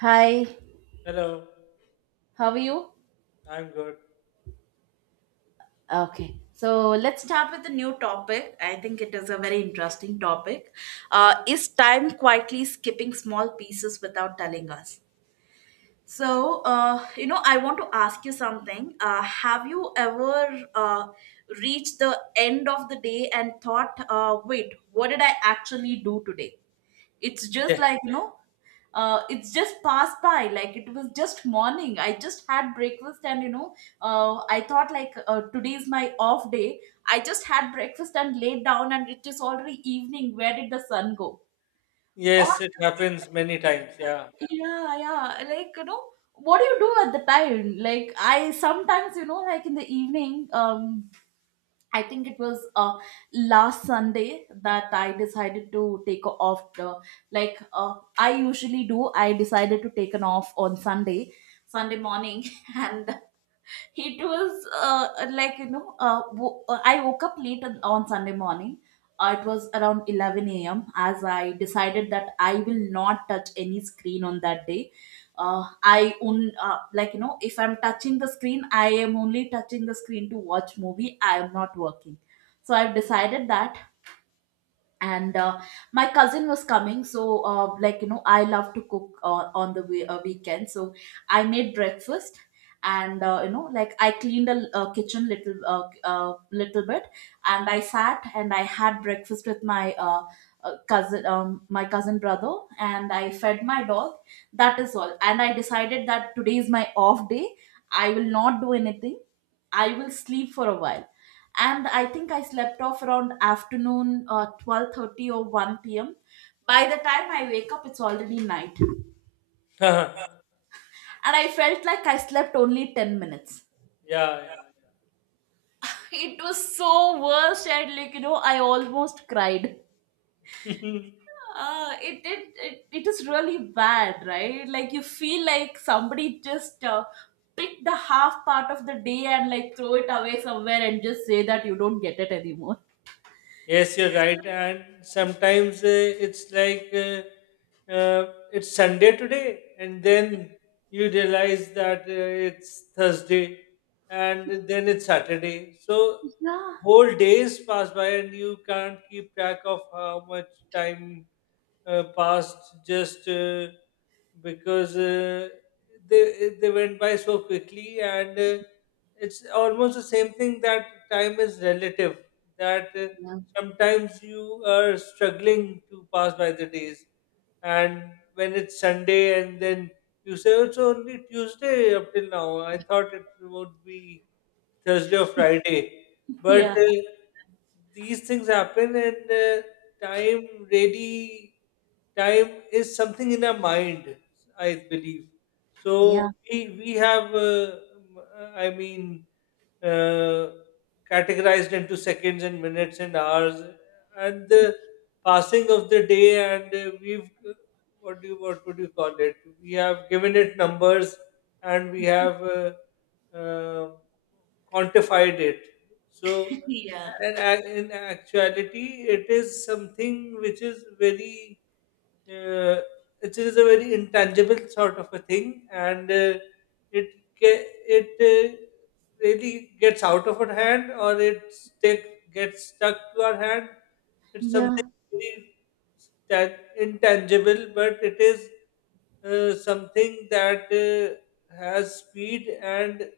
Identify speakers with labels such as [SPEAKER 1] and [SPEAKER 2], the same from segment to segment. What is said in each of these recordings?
[SPEAKER 1] Hi,
[SPEAKER 2] Hello,
[SPEAKER 1] how are you?
[SPEAKER 2] I'm good.
[SPEAKER 1] Okay, so let's start with a new topic. I think it is a very interesting topic. Is time quietly skipping small pieces without telling us? So, I want to ask you something. Have you ever reached the end of the day and thought, wait, what did I actually do today? It's just
[SPEAKER 2] Ye-
[SPEAKER 1] like, it's just passed by, like it was just morning. I just had breakfast. And I thought, like, today is my off day. I just had breakfast and laid down, and it is already evening. Where did the sun go? Oh,
[SPEAKER 2] Yes, it happens many times. Yeah.
[SPEAKER 1] yeah, yeah, like, what do you do at the time? Like, I sometimes, like in the evening, I think it was last Sunday that I decided to take off. Like, I usually do. I decided to take an off on Sunday, Sunday morning, and it was, like, I woke up late on Sunday morning. It was around 11 a.m., as I decided that I will not touch any screen on that day. Like, if I'm touching the screen, I am only touching the screen to watch movie. I am not working. So I've decided that. And My cousin was coming, so, like, I love to cook on the weekend. So I made breakfast. And, like, I cleaned the kitchen, little, little bit. And I sat, and I had breakfast with my, cousin, my cousin brother. And I fed my dog. That is all, and I decided that today is my off day. I will not do anything. I will sleep for a while. And I think I slept off around afternoon, 12:30 or 1 p.m. By the time I wake up, it's already night.
[SPEAKER 2] Yeah.
[SPEAKER 1] And I felt like I slept only 10 minutes.
[SPEAKER 2] Yeah.
[SPEAKER 1] It was so worst, and like, I almost cried.
[SPEAKER 2] Yeah.
[SPEAKER 1] It is really bad, right? Like, you feel like somebody just picked the half part of the day and like throw it away somewhere and just say that you don't get it anymore.
[SPEAKER 2] Yes, you're right. And sometimes it's like it's Sunday today, and then you realize that it's Thursday, and then it's Saturday. So
[SPEAKER 1] Yeah.
[SPEAKER 2] whole days pass by, and you can't keep track of how much time passed just because they went by so quickly, and it's almost the same thing that time is relative that.
[SPEAKER 1] Yeah.
[SPEAKER 2] Sometimes you are struggling to pass by the days, and when it's Sunday and then you say, "Oh, it's only Tuesday. Up till now I thought it would be Thursday or Friday." But
[SPEAKER 1] Yeah.
[SPEAKER 2] these things happen, and time really, time is something in our mind, I believe. So
[SPEAKER 1] Yeah.
[SPEAKER 2] we have m- i mean uh, categorized into seconds and minutes and hours and the passing of the day, and we've, what would you call it, we have given it numbers, and we have uh, quantified it. So
[SPEAKER 1] Yeah.
[SPEAKER 2] and in actuality, it is something which is very, uh, it is a very intangible sort of a thing, and it ge- it really gets out of our hand, or it stick, gets stuck to our hand. It's
[SPEAKER 1] Yeah.
[SPEAKER 2] something very intangible, but it is something that has speed, and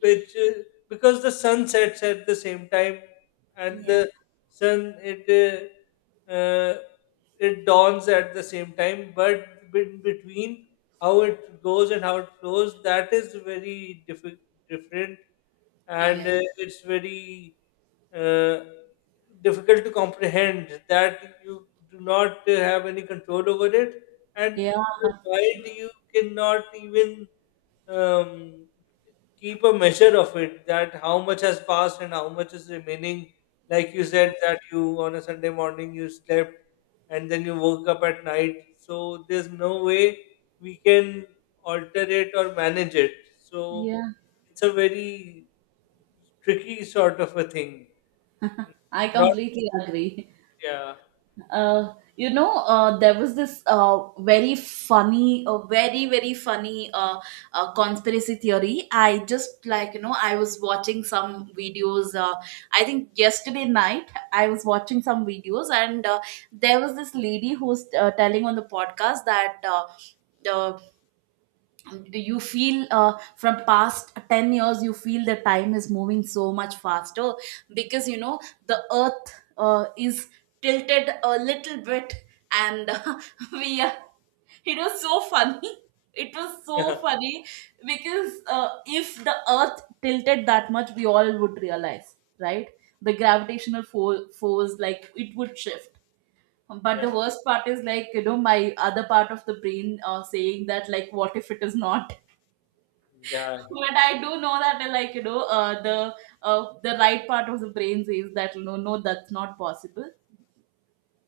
[SPEAKER 2] which is because the sun sets at the same time and
[SPEAKER 1] Yeah.
[SPEAKER 2] the sun, it it dawns at the same time, but in between, how it goes and how it flows, that is very different. And
[SPEAKER 1] Yeah.
[SPEAKER 2] it's very uh, difficult to comprehend that you do not have any control over it, and
[SPEAKER 1] Yeah.
[SPEAKER 2] in your mind you cannot even um, keep a measure of it, that how much has passed and how much is remaining. Like you said, that you, on a Sunday morning you slept and then you woke up at night. So there's no way we can alter it or manage it. So
[SPEAKER 1] Yeah.
[SPEAKER 2] it's a very tricky sort of a thing.
[SPEAKER 1] I
[SPEAKER 2] Not
[SPEAKER 1] completely agree.
[SPEAKER 2] yeah.
[SPEAKER 1] You know, there was this, very funny, very, very funny, conspiracy theory. I just, like, I was watching some videos. I think yesterday night, I was watching some videos, and, there was this lady who's, telling on the podcast that, uh, you feel, from past 10 years, you feel the time is moving so much faster because, the earth, is tilted a little bit, and, we are, it was so funny. It was so funny because, if the earth tilted that much, we all would realize, right? The gravitational force, like it would shift. But
[SPEAKER 2] Yeah.
[SPEAKER 1] the
[SPEAKER 2] Yeah.
[SPEAKER 1] worst part is like, my other part of the brain, saying that like, what if it is not?
[SPEAKER 2] Yeah.
[SPEAKER 1] But I do know that, like, the right part of the brain says that no, no, that's not possible.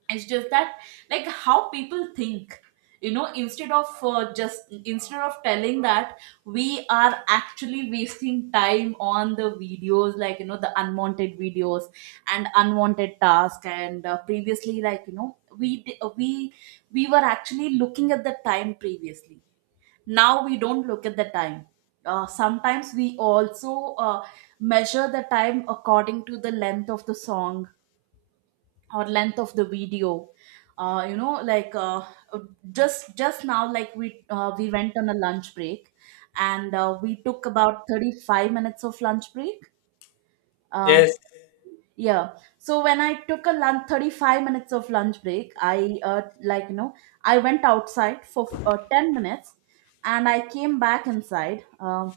[SPEAKER 1] It's just that, like, how people think. You know, instead of, just instead of telling that we are actually wasting time on the videos, like, the unwanted videos and unwanted task. And, previously, like, you know, we di- we were actually looking at the time previously. Now we don't look at the time. Sometimes we also, measure the time according to the length of the song, or length of the video. uh, you know like uh, just now, like, we went on a lunch break. And, we took about 35 minutes of lunch break. uh,
[SPEAKER 2] Yes.
[SPEAKER 1] yeah. So when I took a lunch, 35 minutes of lunch break, I, like, I went outside for, 10 minutes, and I came back inside. Um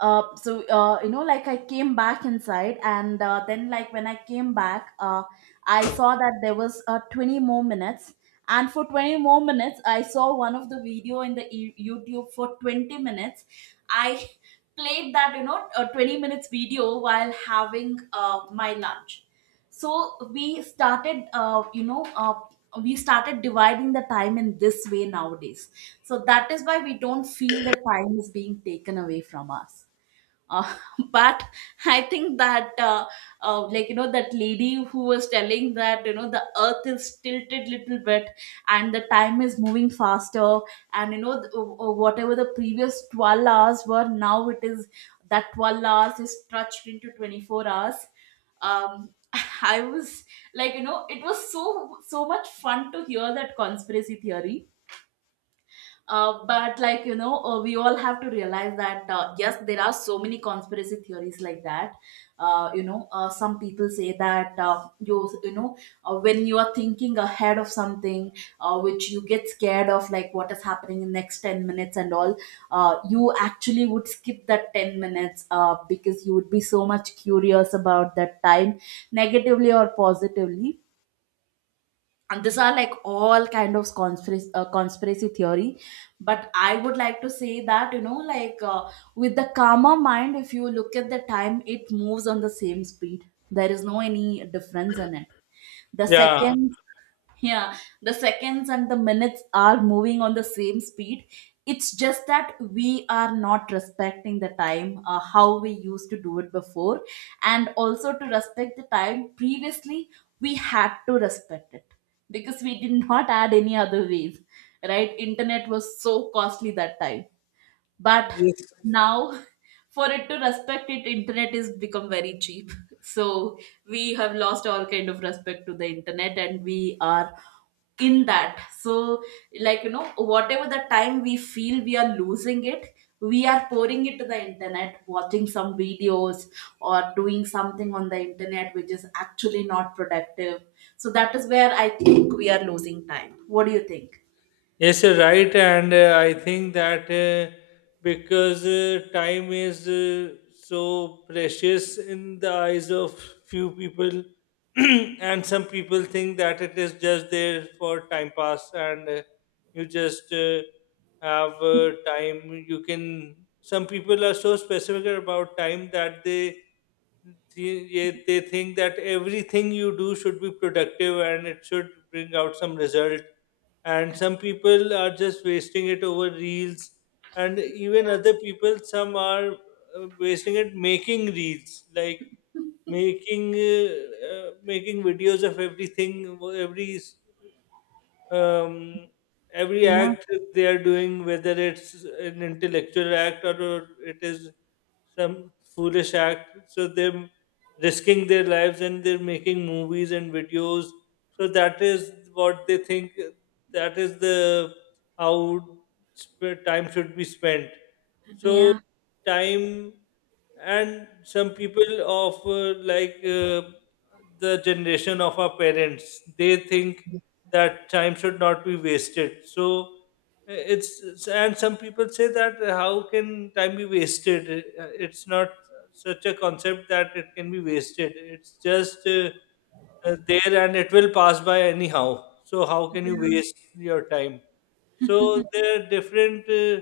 [SPEAKER 1] uh, so uh, you know like I came back inside, and, then like, when I came back, I saw that there was, 20 more minutes. And for 20 more minutes, I saw one of the video in the YouTube for 20 minutes. I played that, you know, a 20 minutes video while having, my lunch. So we started, we started dividing the time in this way nowadays. So that is why we don't feel that time is being taken away from us. uh, but I think that, like, that lady who was telling that, you know, the earth is tilted little bit, and the time is moving faster. And, whatever the previous 12 hours were, now it is that 12 hours is stretched into 24 hours. um I was like, it was so much fun to hear that conspiracy theory. But like, we all have to realize that, yes, there are so many conspiracy theories like that. You know, some people say that, you know when you are thinking ahead of something, which you get scared of, like, what is happening in next 10 minutes and all, you actually would skip that 10 minutes, because you would be so much curious about that time, negatively or positively. And these are like all kind of conspiracy, conspiracy theory. But I would like to say that, like, with the calmer mind, if you look at the time, it moves on the same speed. There is no any difference in it. The
[SPEAKER 2] Yeah.
[SPEAKER 1] second. Yeah. The seconds and the minutes are moving on the same speed. It's just that we are not respecting the time, how we used to do it before. And also to respect the time previously, we had to respect it because we did not add any other ways, right? Internet was so costly that time. But
[SPEAKER 2] Yes.
[SPEAKER 1] now, for it to respect it, internet is become very cheap. So we have lost all kind of respect to the internet, and we are in that. So like, whatever the time we feel we are losing it, we are pouring it to the internet, watching some videos, or doing something on the internet which is actually not productive. So that is where I think we are losing time. What do you think?
[SPEAKER 2] Yes, you're right, and I think that because time is so precious in the eyes of few people, and some people think that it is just there for time pass, and you just have time. You can. Some people are so specific about time that they they think that everything you do should be productive and it should bring out some result, and some people are just wasting it over reels, and even other people, some are wasting it making reels, like making making videos of everything, um, every
[SPEAKER 1] Yeah.
[SPEAKER 2] act they are doing, whether it's an intellectual act or it is some foolish act, so they're risking their lives and they're making movies and videos. So that is what they think. That is the how time should be spent. So
[SPEAKER 1] Yeah.
[SPEAKER 2] time, and some people of the generation of our parents, they think that time should not be wasted. So it's and some people say that how can time be wasted? It's not such a concept that it can be wasted. It's just there, and it will pass by anyhow, so how can you waste your time? So there are different uh,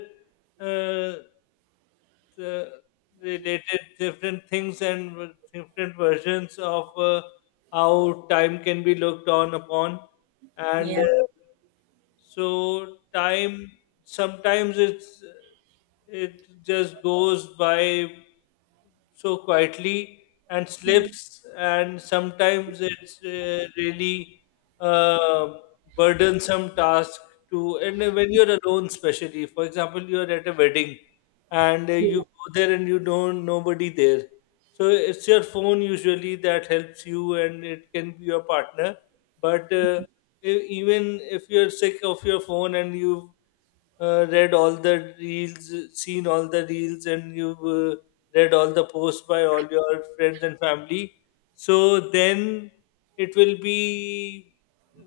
[SPEAKER 2] uh, uh, related different things, and with different versions of how time can be looked on upon. And
[SPEAKER 1] Yeah.
[SPEAKER 2] so time, sometimes it's, it just goes by so quietly and slips, and sometimes it's really uh, burdensome task to. And when you're alone, especially, for example, you're at a wedding, and you
[SPEAKER 1] Yeah.
[SPEAKER 2] go there and you don't, nobody there. So it's your phone usually that helps you, and it can be your partner. But even if you're sick of your phone and you've read all the reels, seen all the reels, and you've read all the posts by all your friends and family, so then it will be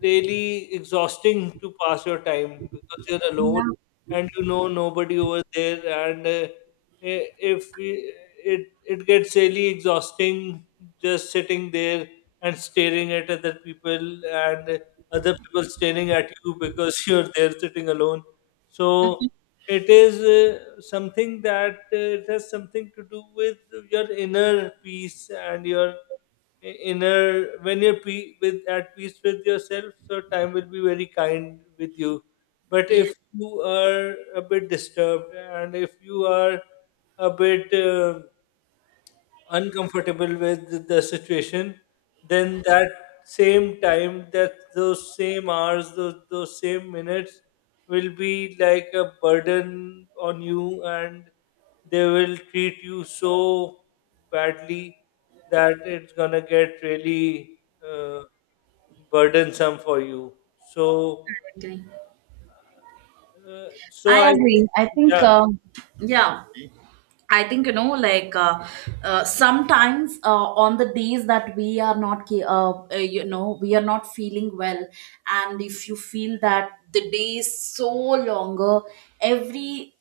[SPEAKER 2] really exhausting to pass your time because you're alone
[SPEAKER 1] Yeah.
[SPEAKER 2] and you know nobody over there. And if we, it gets really exhausting just sitting there and staring at other people, and other people staring at you because you're there sitting alone. So it is something that it has something to do with your inner peace and your inner, when you're with at peace with yourself, so time will be very kind with you. But
[SPEAKER 1] Yeah.
[SPEAKER 2] if you are a bit disturbed and if you are a bit uncomfortable with the situation, then that same time, that those same hours, those same minutes will be like a burden on you, and they will treat you so badly that it's gonna get really uh, burdensome for you.
[SPEAKER 1] I
[SPEAKER 2] So,
[SPEAKER 1] agree.
[SPEAKER 2] so I
[SPEAKER 1] I agree.
[SPEAKER 2] think,
[SPEAKER 1] I
[SPEAKER 2] yeah,
[SPEAKER 1] think, yeah. I think, like, sometimes, on the days that we are not, we are not feeling well. And if you feel that the day is so longer, every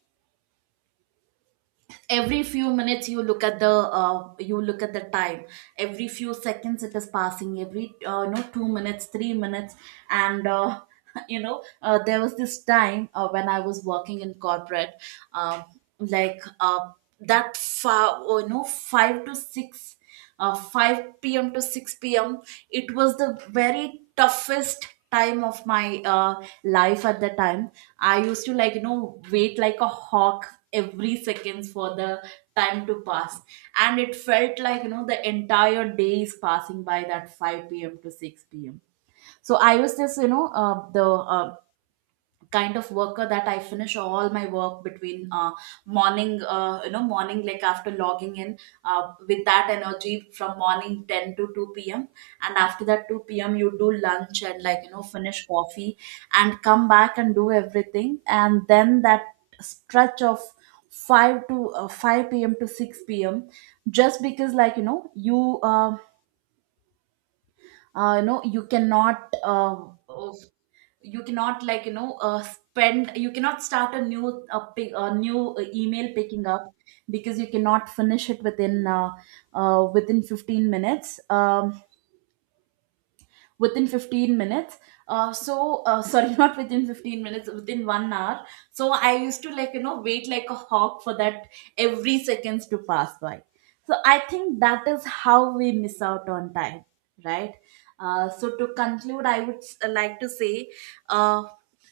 [SPEAKER 1] every few minutes you look at the, you look at the time. Every few seconds, it is passing. Every, you know, 2 minutes, 3 minutes. And, you know, there was this time, when I was working in corporate. um, like, that far, oh, you know, 5 to 6, 5 p.m. to 6 p.m. It was the very toughest time of my, life. At the time, I used to, like, wait like a hawk every seconds for the time to pass. And it felt like, the entire day is passing by that 5 p.m. to 6 p.m. So I was just, you know, the kind of worker that I finish all my work between, morning, morning, like, after logging in, with that energy from morning 10 to 2 p.m. And after that 2 p.m., you do lunch and like, finish coffee and come back and do everything. And then that stretch of 5 to, 5 p.m. to 6 p.m., just because like, you cannot, you cannot like, you know spend you cannot start a new a, pick, a new, email picking up because you cannot finish it within, within 15 minutes. Within 15 minutes. Sorry, not within 15 minutes, within 1 hour. So I used to, like, wait like a hawk for that, every seconds to pass by. So I think that is how we miss out on time, right? So to conclude, I would like to say, uh,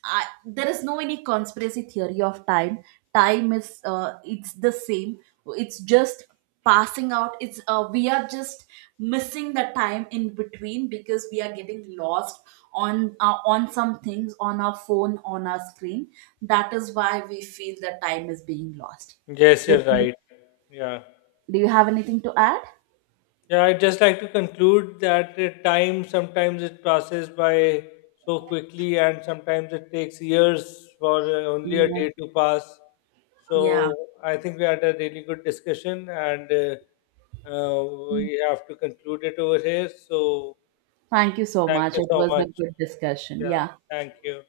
[SPEAKER 1] I, there is no any conspiracy theory of time. Time is, it's the same. It's just passing out. It's, we are just missing the time in between because we are getting lost on, on some things, on our phone, on our screen. That is why we feel that time is being lost.
[SPEAKER 2] yes,
[SPEAKER 1] So
[SPEAKER 2] you're
[SPEAKER 1] do
[SPEAKER 2] right. Yeah.
[SPEAKER 1] do you have anything to add?
[SPEAKER 2] Yeah, I'd just like to conclude that time sometimes it passes by so quickly, and sometimes it takes years for only a
[SPEAKER 1] Yeah.
[SPEAKER 2] day to pass.
[SPEAKER 1] Yeah.
[SPEAKER 2] So I think we had a really good discussion, and uh, we have to conclude it over here. So
[SPEAKER 1] Thank you so
[SPEAKER 2] thank
[SPEAKER 1] much.
[SPEAKER 2] you
[SPEAKER 1] It
[SPEAKER 2] so
[SPEAKER 1] was a
[SPEAKER 2] much.
[SPEAKER 1] good discussion.
[SPEAKER 2] Yeah,
[SPEAKER 1] Yeah.
[SPEAKER 2] thank you.